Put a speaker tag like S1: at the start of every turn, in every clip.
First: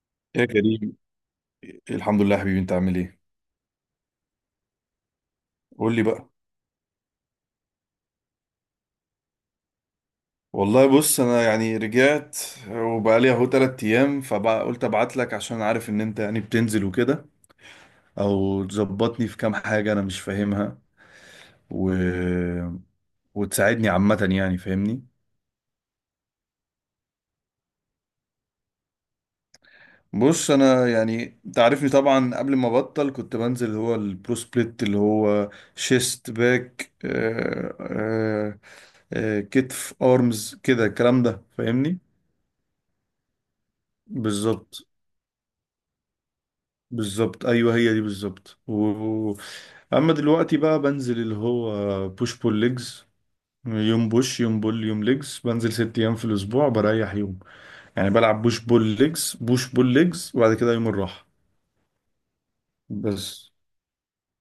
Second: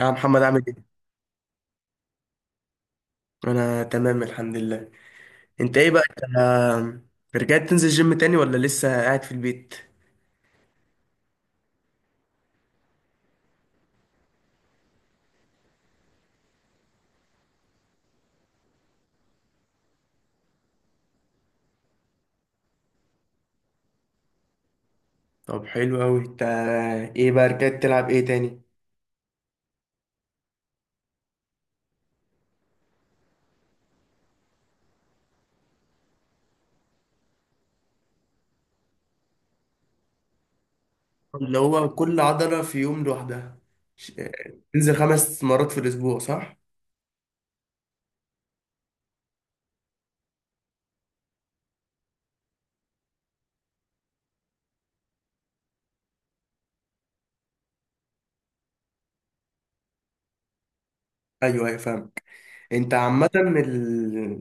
S1: يا محمد
S2: يا
S1: عامل ايه؟
S2: كريم، الحمد لله يا حبيبي. انت عامل ايه؟
S1: انا تمام الحمد لله. انت ايه
S2: قول لي
S1: بقى
S2: بقى.
S1: انت، رجعت تنزل جيم تاني ولا لسه قاعد في البيت؟
S2: والله بص، انا يعني رجعت وبقى لي اهو 3 ايام، فبقى قلت ابعت لك عشان عارف ان انت يعني بتنزل وكده، او تظبطني في كام حاجة انا مش فاهمها، و... وتساعدني عامة يعني، فاهمني.
S1: طب حلو اوي. انت ايه بقى رجعت تلعب ايه تاني؟
S2: بص انا يعني انت عارفني طبعا، قبل ما ابطل كنت بنزل هو البرو سبليت، اللي هو شيست، باك، كتف، ارمز، كده الكلام ده
S1: اللي هو
S2: فاهمني.
S1: كل عضلة في يوم لوحدها. ش-
S2: بالظبط.
S1: تنزل خمس مرات في الاسبوع صح؟
S2: بالظبط، ايوه هي دي بالظبط. و- اما دلوقتي بقى بنزل اللي هو بوش بول ليجز، يوم بوش يوم بول يوم ليجز، بنزل 6 ايام في الاسبوع بريح يوم. يعني بلعب بوش بول ليجز، بوش بول ليجز، وبعد كده يوم الراحه
S1: ايوه ايوه فاهمك. انت عامة
S2: بس.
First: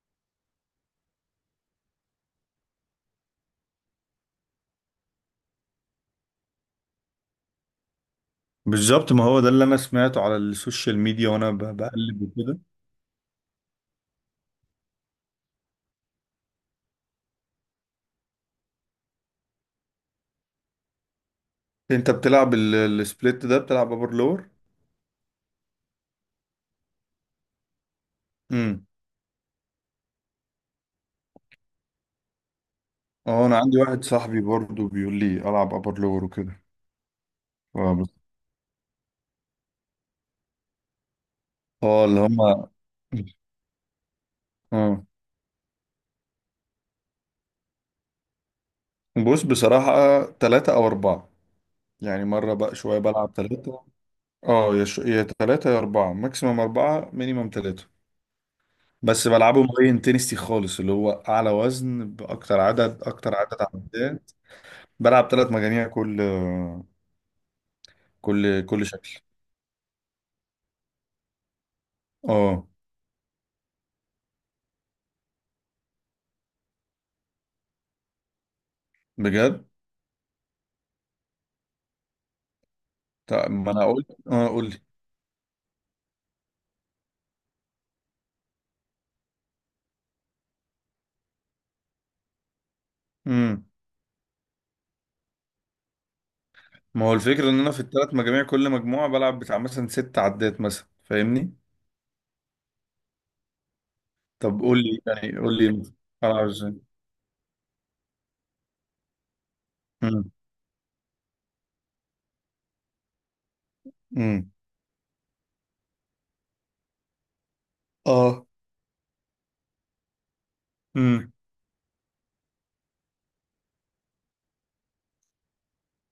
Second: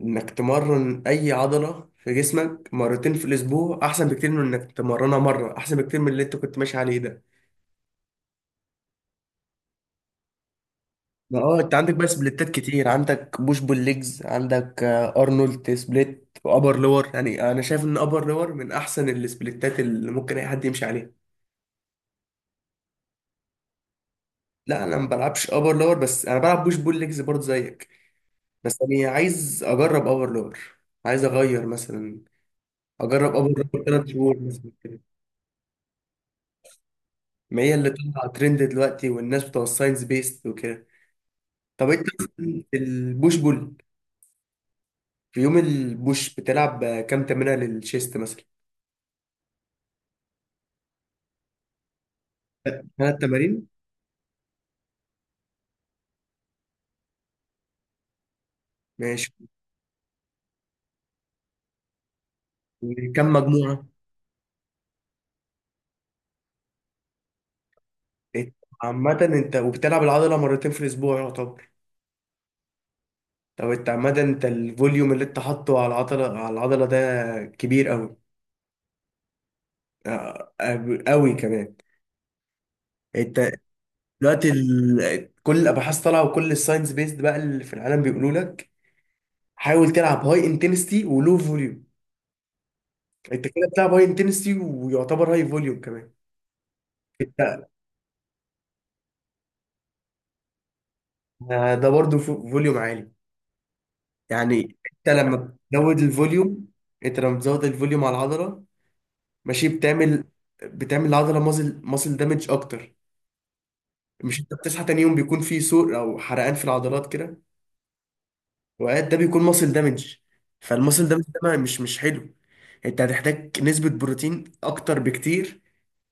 S1: انك تمرن اي عضلة في جسمك مرتين في الاسبوع احسن بكتير من انك تمرنها مرة، احسن بكتير من اللي انت كنت ماشي عليه ده.
S2: بالظبط. ما هو ده اللي انا سمعته على السوشيال ميديا
S1: ما
S2: وانا
S1: اه انت عندك بقى
S2: بقلب
S1: سبليتات
S2: وكده.
S1: كتير، عندك بوش بول ليجز، عندك ارنولد سبليت وابر لور. يعني انا شايف ان ابر لور من احسن السبليتات اللي ممكن اي حد يمشي عليها.
S2: انت بتلعب السبليت ده؟ بتلعب ابر لور؟
S1: لا انا ما بلعبش ابر لور، بس انا بلعب بوش بول ليجز برضه زيك. بس
S2: امم.
S1: انا عايز اجرب ابر لور، عايز اغير مثلا، اجرب
S2: اه،
S1: ابر
S2: انا عندي
S1: لور
S2: واحد
S1: ثلاث شهور
S2: صاحبي
S1: مثلا
S2: برضو
S1: كده.
S2: بيقول لي العب ابر لور وكده.
S1: ما هي اللي
S2: اه بس-
S1: طالعه ترند دلوقتي، والناس بتوع الساينس بيست وكده. طب انت
S2: اللي
S1: مثلاً
S2: هما،
S1: البوش بول،
S2: اه.
S1: في يوم البوش بتلعب كام تمرينه للشيست مثلا؟
S2: بص بصراحة 3 أو 4. يعني مرة بقى شوية
S1: ثلاث
S2: بلعب
S1: تمارين.
S2: 3. اه، يا تلاتة يا أربعة، ماكسيمم 4 مينيمم 3. بس
S1: ماشي.
S2: بلعبه مبين تنستي خالص، اللي هو أعلى وزن بأكتر عدد،
S1: كم
S2: أكتر عدد
S1: مجموعة؟
S2: عدات. بلعب 3 مجاميع كل
S1: إنت عامة
S2: شكل.
S1: انت وبتلعب العضلة مرتين في الأسبوع يعتبر،
S2: اه،
S1: طب انت عامة انت الفوليوم اللي انت حاطه على العضلة على العضلة ده كبير أوي،
S2: بجد.
S1: أوي كمان. انت
S2: طب ما أنا أقول. اه،
S1: دلوقتي
S2: قول لي.
S1: كل الأبحاث طالعة، وكل الساينس بيزد بقى اللي في العالم بيقولوا لك حاول تلعب هاي انتنستي ولو فوليوم. انت
S2: امم.
S1: كده بتلعب هاي انتنستي ويعتبر هاي فوليوم كمان.
S2: ما هو الفكرة إن
S1: انت
S2: أنا في التلات مجاميع كل مجموعة بلعب بتاع مثلا 6 عدات مثلا، فاهمني.
S1: ده برضه فوليوم عالي.
S2: طب
S1: يعني انت لما
S2: قول لي
S1: بتزود
S2: ألعب
S1: الفوليوم،
S2: إزاي.
S1: انت لما بتزود الفوليوم على العضلة، ماشي، بتعمل،
S2: امم.
S1: بتعمل العضله مازل دامج اكتر. مش
S2: امم.
S1: انت بتصحى تاني يوم بيكون في سوء او حرقان في العضلات كده،
S2: اه.
S1: وقاعد، ده بيكون ماسل دامج. فالماسل دامج ده
S2: امم.
S1: مش حلو. انت هتحتاج نسبه بروتين اكتر بكتير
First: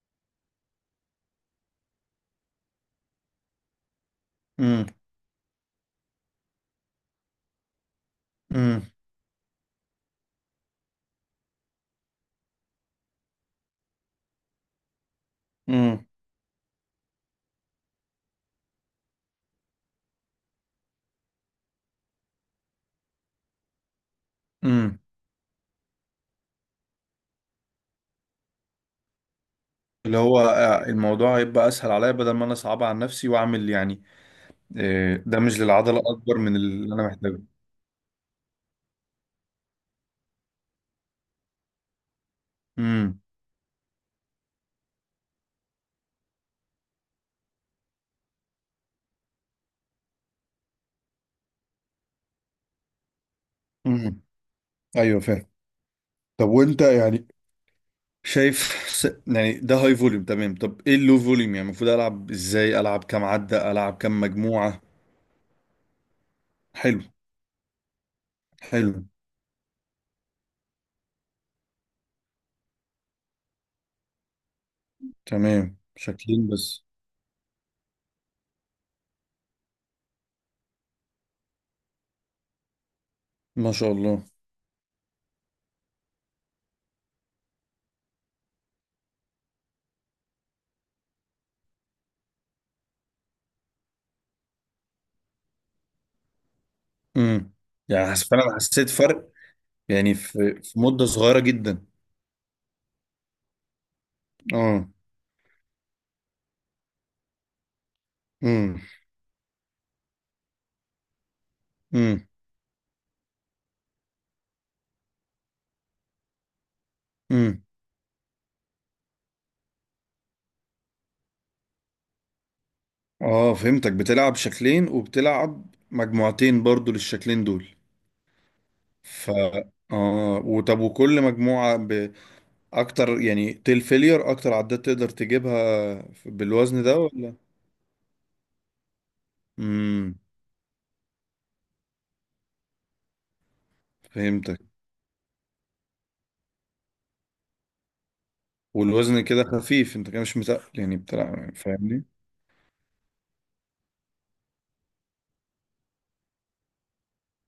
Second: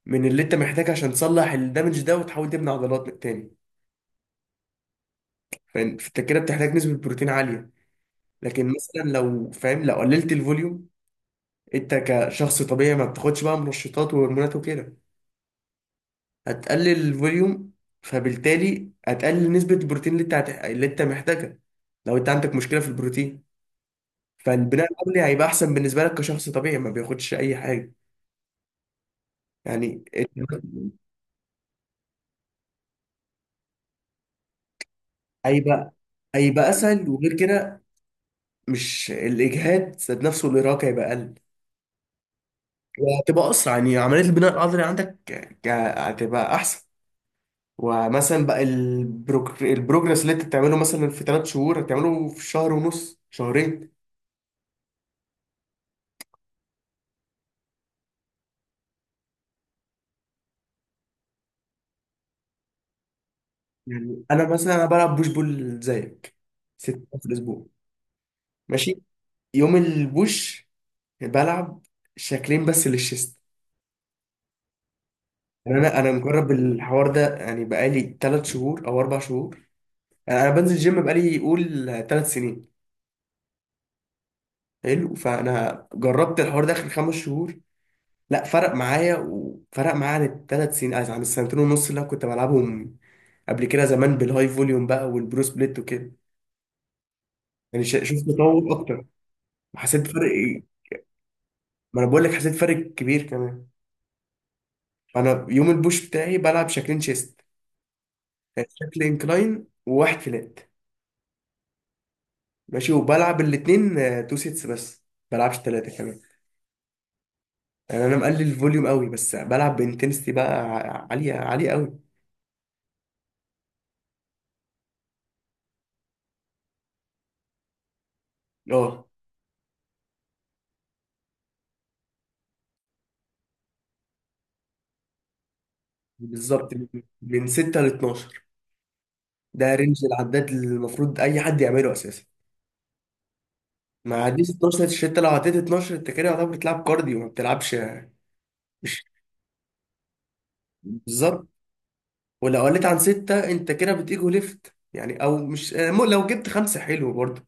S1: من اللي انت محتاج عشان تصلح الدامج ده وتحاول تبني عضلات تاني.
S2: امم.
S1: فاهم؟ فانت كده بتحتاج نسبه بروتين عاليه. لكن
S2: امم.
S1: مثلا لو فاهم، لو قللت الفوليوم، انت كشخص طبيعي ما بتاخدش بقى منشطات وهرمونات وكده،
S2: امم.
S1: هتقلل الفوليوم، فبالتالي هتقلل نسبة البروتين اللي انت اللي انت محتاجها. لو انت عندك مشكلة في البروتين، فالبناء
S2: امم.
S1: العضلي هيبقى احسن بالنسبة لك كشخص طبيعي ما بياخدش اي حاجة. يعني
S2: اللي هو الموضوع هيبقى اسهل عليا، بدل ما انا صعب على نفسي واعمل يعني دامج
S1: هيبقى،
S2: للعضله اكبر من
S1: هيبقى
S2: اللي انا
S1: اسهل. وغير
S2: محتاجه.
S1: كده، مش الاجهاد ذات نفسه، الارهاق هيبقى اقل،
S2: امم.
S1: وهتبقى اسرع يعني عملية البناء العضلي عندك. هتبقى احسن. ومثلا بقى البروجرس اللي انت بتعمله مثلا في ثلاث شهور هتعمله في شهر ونص شهرين.
S2: امم. ايوه فاهم. طب وانت يعني شايف، يعني ده هاي فوليوم تمام. طب ايه اللو فوليوم يعني، المفروض العب ازاي، العب كام عده، العب كام
S1: يعني انا مثلا،
S2: مجموعه؟
S1: انا بلعب بوش بول زيك ست
S2: حلو.
S1: أيام في الاسبوع.
S2: حلو.
S1: ماشي. يوم البوش بلعب شكلين بس للشيست. يعني
S2: تمام،
S1: انا
S2: شاكلين
S1: مجرب
S2: بس.
S1: الحوار ده يعني بقالي ثلاث شهور او اربع شهور. يعني انا بنزل جيم بقالي قول ثلاث سنين.
S2: ما شاء الله.
S1: حلو، فانا جربت الحوار ده اخر خمس شهور، لا، فرق معايا وفرق معايا عن الثلاث سنين عن السنتين ونص اللي أنا كنت بلعبهم قبل كده زمان بالهاي فوليوم بقى والبرو سبليت وكده.
S2: امم.
S1: يعني
S2: يعني
S1: شفت
S2: فعلا
S1: تطور
S2: حسيت
S1: اكتر
S2: فرق.
S1: وحسيت
S2: يعني
S1: بفرق.
S2: في مده صغيره جدا.
S1: ما انا بقول لك حسيت فرق كبير كمان.
S2: اه.
S1: انا يوم البوش بتاعي بلعب شكلين شيست. يعني
S2: امم.
S1: شكل انكلاين وواحد فلات.
S2: امم.
S1: ماشي، وبلعب الاتنين تو سيتس بس، بلعبش تلاتة كمان.
S2: امم.
S1: يعني انا مقلل الفوليوم قوي، بس بلعب بانتنستي بقى عالية عالية قوي.
S2: اه فهمتك، بتلعب شكلين وبتلعب مجموعتين برضو للشكلين دول.
S1: اه
S2: ف اه وطب، وكل مجموعة بأكتر يعني، تيل فيلير أكتر عدات تقدر تجيبها
S1: بالظبط،
S2: بالوزن
S1: من
S2: ده ولا؟
S1: من 6 ل 12. ده رينج
S2: امم،
S1: العداد اللي المفروض اي حد يعمله اساسا. ما عديش
S2: فهمتك.
S1: 12، انت لو عديت 12 انت كده يعتبر بتلعب كارديو، ما بتلعبش مش
S2: والوزن كده خفيف، انت كده مش متقل يعني،
S1: بالظبط.
S2: بتلعب، فاهمني.
S1: ولو قلت عن ستة انت كده بتيجو ليفت يعني. او مش، لو جبت خمسة حلو برضه.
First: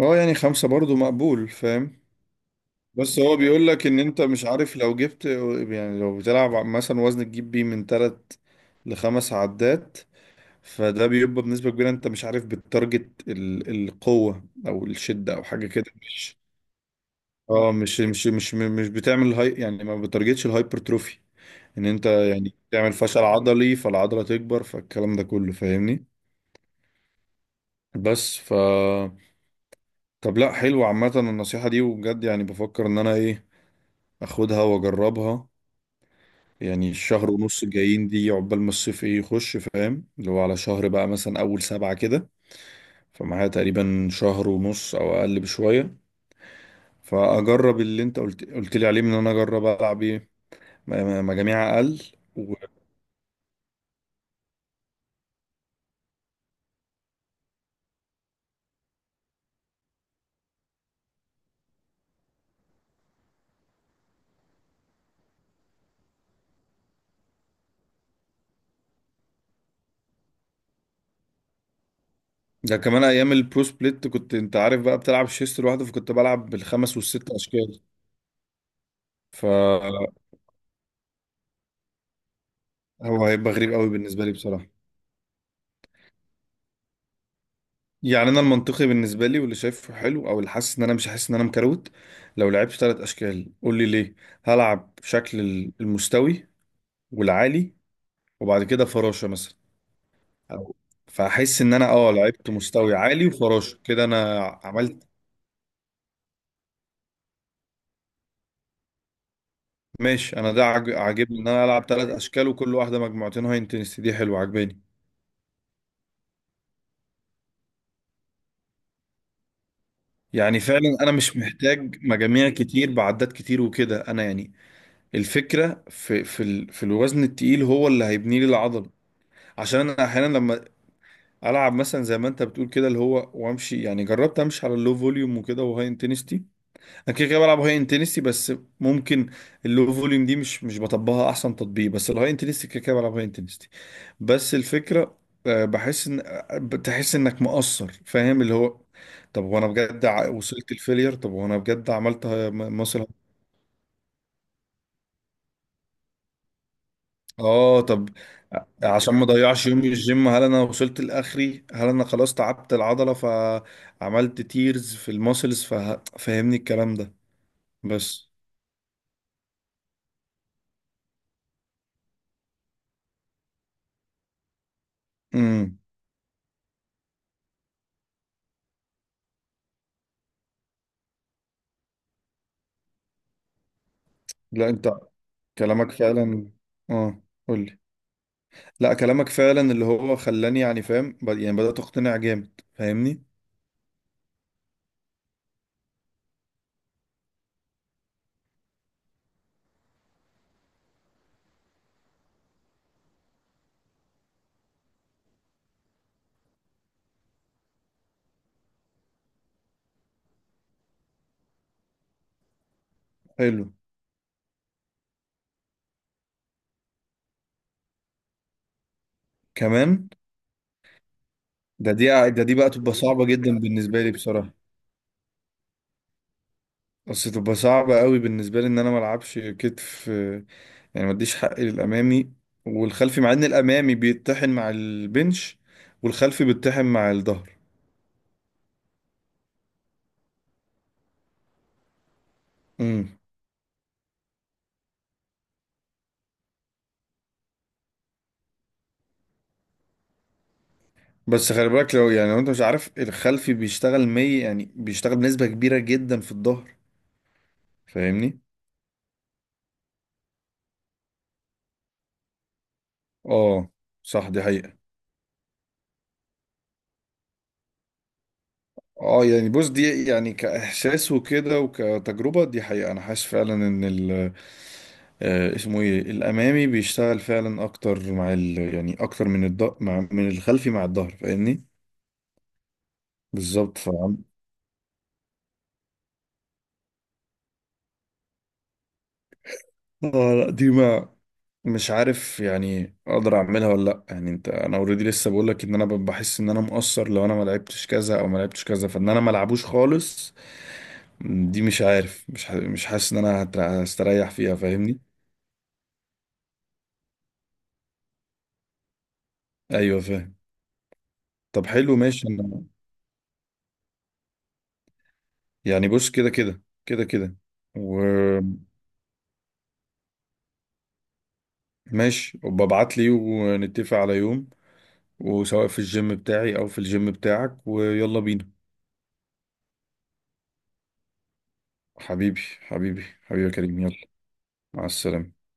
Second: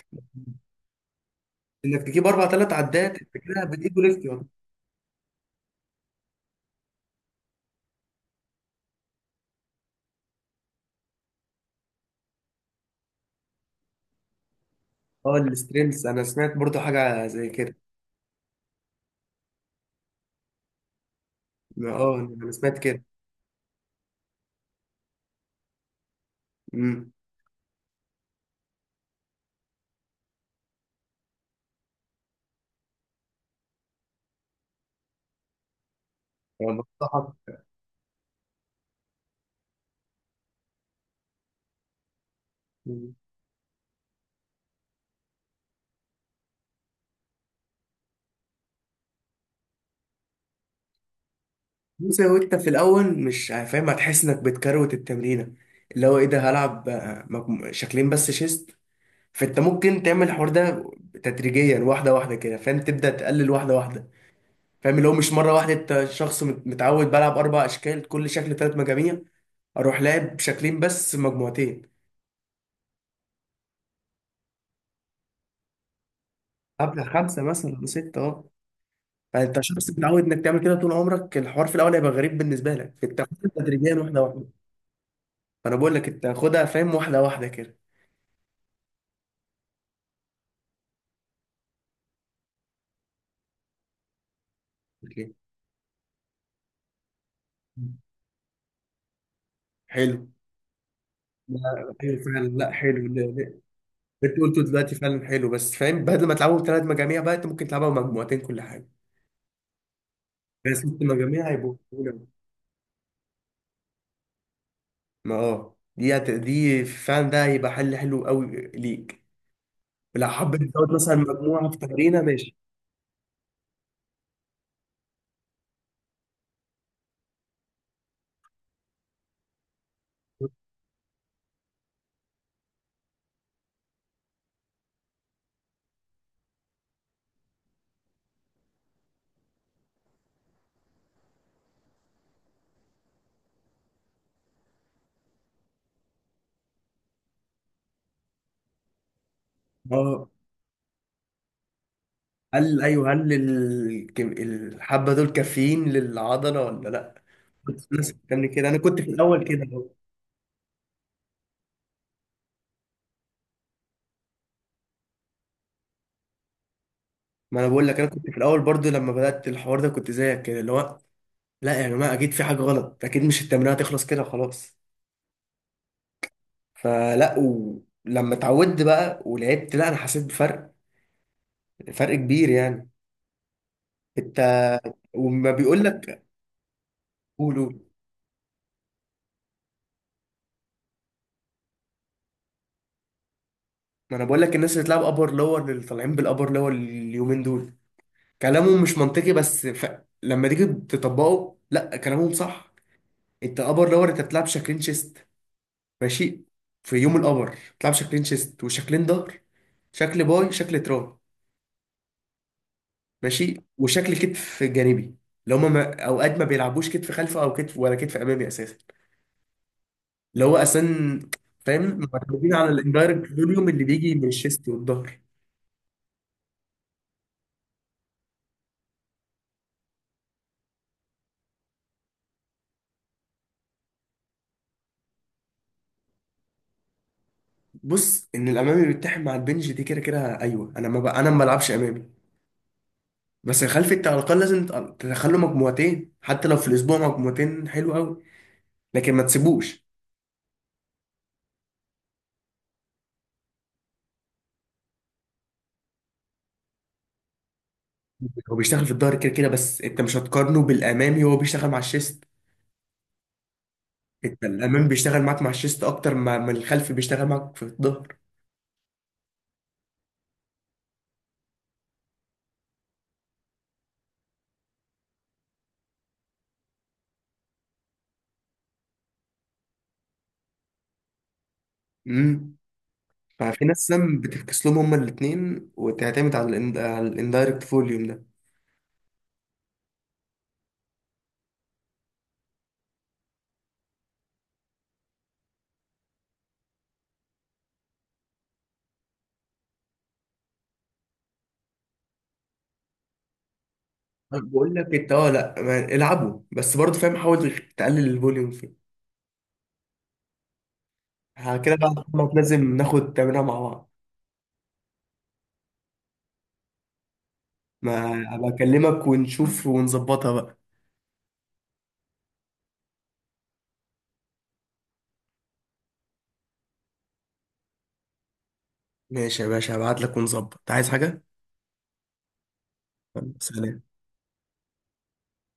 S2: اه يعني 5 برضو مقبول فاهم.
S1: انك تجيب اربع ثلاث عدات
S2: بس
S1: انت
S2: هو
S1: كده
S2: بيقول لك ان
S1: بتيجو
S2: انت
S1: ليفت
S2: مش
S1: يعني.
S2: عارف لو جبت، يعني لو بتلعب مثلا وزن تجيب بيه من 3 ل5 عدات، فده بيبقى بنسبة كبيرة انت مش عارف بالتارجت، القوة او الشدة
S1: اه
S2: او حاجة كده،
S1: السترينث، انا
S2: مش.
S1: سمعت برضه حاجة زي
S2: اه
S1: كده.
S2: مش بتعمل هاي يعني ما بتارجتش الهايبرتروفي، ان انت
S1: اه انا
S2: يعني
S1: سمعت
S2: تعمل
S1: كده.
S2: فشل عضلي فالعضلة تكبر، فالكلام ده كله فاهمني.
S1: امم.
S2: بس ف طب لا، حلو عامة النصيحة دي، وبجد يعني بفكر ان انا ايه، اخدها واجربها.
S1: يعني
S2: يعني الشهر
S1: بنصحك.
S2: ونص الجايين دي عقبال ما الصيف ايه يخش، فاهم، اللي هو على شهر بقى مثلا اول سبعة كده.
S1: مم.
S2: فمعايا تقريبا شهر ونص او اقل بشوية. فاجرب اللي انت قلت لي عليه، من ان انا اجرب العب ايه، م- مجاميع اقل
S1: بص هو انت
S2: وده.
S1: في الاول مش فاهم هتحس انك بتكروت التمرينة. اللي هو ايه ده، هلعب شكلين بس شيست. فانت ممكن تعمل الحوار ده تدريجيا، واحدة واحدة كده، فاهم، تبدأ تقلل واحدة واحدة. فاهم، اللي هو مش مره واحده. انت شخص متعود بلعب اربع اشكال كل شكل ثلاث مجاميع، اروح لاعب شكلين بس مجموعتين،
S2: كمان ايام البرو سبليت كنت انت عارف بقى بتلعب شيست لوحده، فكنت بلعب بالخمس
S1: ابلغ
S2: والست
S1: خمسه مثلا
S2: اشكال.
S1: ولا سته، اه. فانت شخص
S2: فهو
S1: متعود انك تعمل كده طول عمرك، الحوار في الاول هيبقى غريب بالنسبه لك، انت خدها
S2: هيبقى غريب قوي
S1: تدريجيا واحده
S2: بالنسبه لي
S1: واحده.
S2: بصراحه.
S1: فانا بقول لك انت خدها، فاهم، واحده واحده كده.
S2: يعني انا المنطقي بالنسبه لي واللي شايفه حلو، او اللي حاسس ان انا مش حاسس ان انا مكروت، لو لعبت 3 اشكال، قول لي ليه، هلعب
S1: أوكي.
S2: شكل المستوي والعالي وبعد كده فراشه مثلا
S1: حلو.
S2: أو-
S1: لا،
S2: فاحس ان انا
S1: ايوه فعلا.
S2: لعبت
S1: لا
S2: مستوي
S1: حلو. لا،
S2: عالي
S1: لا.
S2: وفراشه كده
S1: اللي
S2: انا
S1: انت قلته دلوقتي
S2: عملت.
S1: فعلا حلو، بس فاهم، بدل ما تلعبوا ثلاث مجاميع بقى انت ممكن تلعبها مجموعتين كل حاجه،
S2: ماشي، انا ده
S1: بس ست
S2: عاجبني
S1: مجاميع
S2: ان انا
S1: هيبقوا.
S2: العب 3 اشكال وكل واحده مجموعتين. هاي انتنسيتي دي حلوه عاجباني.
S1: ما اه دي فعلا، ده هيبقى حلو قوي ليك. لو
S2: يعني
S1: حبيت تزود
S2: فعلا انا
S1: مثلا
S2: مش
S1: مجموعه في
S2: محتاج
S1: تمرينه
S2: مجاميع
S1: ماشي.
S2: كتير بعدات كتير وكده، انا يعني الفكره في الوزن التقيل هو اللي هيبني لي العضله. عشان انا احيانا لما العب مثلا زي ما انت بتقول كده، اللي هو وامشي يعني، جربت امشي على اللو فوليوم وكده وهاي انتنسيتي، انا كده كده بلعب هاي انتنسي بس. ممكن اللو فوليوم دي مش بطبقها احسن تطبيق، بس الهاي انتنسي كده كده بلعب هاي انتنسي. بس الفكره، بحس ان بتحس انك مقصر، فاهم اللي هو. طب وانا بجد
S1: اه
S2: وصلت الفيلير؟ طب وانا بجد عملت
S1: هل
S2: مثلا
S1: ايوه، هل الحبه دول كافيين للعضله ولا لا؟
S2: اه،
S1: كنت
S2: طب
S1: الناس بتعمل
S2: ع-
S1: كده، انا كنت في
S2: عشان ما
S1: الاول كده
S2: اضيعش يومي
S1: برضه.
S2: الجيم، هل انا وصلت لاخري؟ هل انا خلاص تعبت العضله فعملت تيرز في الماسلز؟ فاهمني الكلام ده
S1: ما انا بقول لك، انا كنت
S2: بس.
S1: في الاول برضو لما بدات الحوار ده كنت زيك كده. اللي هو لا يا جماعه اكيد في حاجه غلط، اكيد مش التمرينه هتخلص كده خلاص.
S2: امم.
S1: فلا، ولما اتعودت بقى ولعبت، لا انا حسيت بفرق، فرق كبير يعني. انت،
S2: لا، انت
S1: وما بيقول
S2: كلامك
S1: لك،
S2: فعلا. اه،
S1: قول
S2: قولي.
S1: قول.
S2: لا كلامك فعلا اللي هو خلاني يعني فاهم، يعني بدأت اقتنع جامد فاهمني.
S1: ما انا بقول لك الناس اللي بتلعب ابر لور، اللي طالعين بالابر لور اليومين دول، كلامهم مش منطقي بس لما تيجي تطبقه لا كلامهم صح. انت ابر لور انت بتلعب شكلين شيست. ماشي. في يوم الابر بتلعب شكلين شيست وشكلين ظهر، شكل باي شكل تراي، ماشي،
S2: حلو.
S1: وشكل كتف جانبي. اللي هما ما... اوقات ما بيلعبوش كتف خلفي او كتف، ولا كتف امامي اساسا.
S2: كمان
S1: اللي هو اساسا،
S2: ده
S1: فاهم،
S2: دي ده
S1: معتمدين
S2: دي
S1: على
S2: بقى تبقى صعبة
S1: الاندايركت
S2: جدا
S1: فوليوم اللي
S2: بالنسبة لي
S1: بيجي من
S2: بصراحة.
S1: الشيست والظهر.
S2: بس تبقى صعبة قوي بالنسبة لي ان انا ما العبش كتف، يعني ما اديش حقي للامامي والخلفي، مع ان الامامي بيتطحن مع البنش والخلفي بيتطحن مع الظهر.
S1: بص ان الامامي بيتحد مع البنج دي كده كده، ايوه انا ما بقى انا ما بلعبش امامي.
S2: امم.
S1: بس الخلفي انت على الاقل لازم تدخله مجموعتين، حتى لو في الاسبوع مجموعتين حلو قوي، لكن ما تسيبوش.
S2: بس خلي بالك لو، يعني لو انت مش عارف، الخلفي بيشتغل 100 يعني، بيشتغل بنسبة كبيرة جدا في الظهر، فاهمني.
S1: هو بيشتغل في الظهر كده كده، بس انت مش هتقارنه بالامامي وهو بيشتغل مع الشيست.
S2: اه صح، دي
S1: انت
S2: حقيقة.
S1: الامامي بيشتغل معاك مع الشيست اكتر ما الخلفي بيشتغل معاك في الظهر.
S2: اه يعني بص، دي يعني كإحساس وكده وكتجربة، دي حقيقة. أنا حاسس فعلا إن ال آه، اسمه ايه، الأمامي بيشتغل فعلا أكتر مع ال يعني، أكتر من الض مع من الخلفي مع الظهر، فاهمني.
S1: امم. ففي ناس
S2: بالظبط
S1: سم
S2: فاهم.
S1: بتفكس لهم هما الاثنين وتعتمد على ال على الاندايركت فوليوم ده.
S2: اه لا، دي مع، مش عارف يعني اقدر اعملها ولا لا، يعني انت، انا اوريدي لسه بقول لك ان انا بحس ان انا مقصر لو انا ما لعبتش كذا او ما لعبتش كذا، فان انا ما العبوش خالص. دي مش عارف، مش حاسس ان انا هستريح فيها،
S1: بقول لك
S2: فاهمني.
S1: انت اه لا، العبوا بس برضه، فاهم، حاول تقلل الفوليوم.
S2: ايوه فاهم.
S1: ها
S2: طب
S1: كده
S2: حلو
S1: بقى
S2: ماشي،
S1: خلاص،
S2: انا
S1: لازم ناخد تمرينها مع بعض.
S2: يعني بص كده كده كده كده
S1: ما ابقى
S2: وماشي،
S1: اكلمك ونشوف ونظبطها بقى.
S2: وببعت لي ونتفق على يوم، وسواء في الجيم بتاعي او في الجيم بتاعك، ويلا بينا.
S1: ماشي يا باشا، هبعت لك ونظبط، عايز حاجة.
S2: حبيبي حبيبي حبيبي يا كريم،
S1: سلام.
S2: يلا. مع السلامة.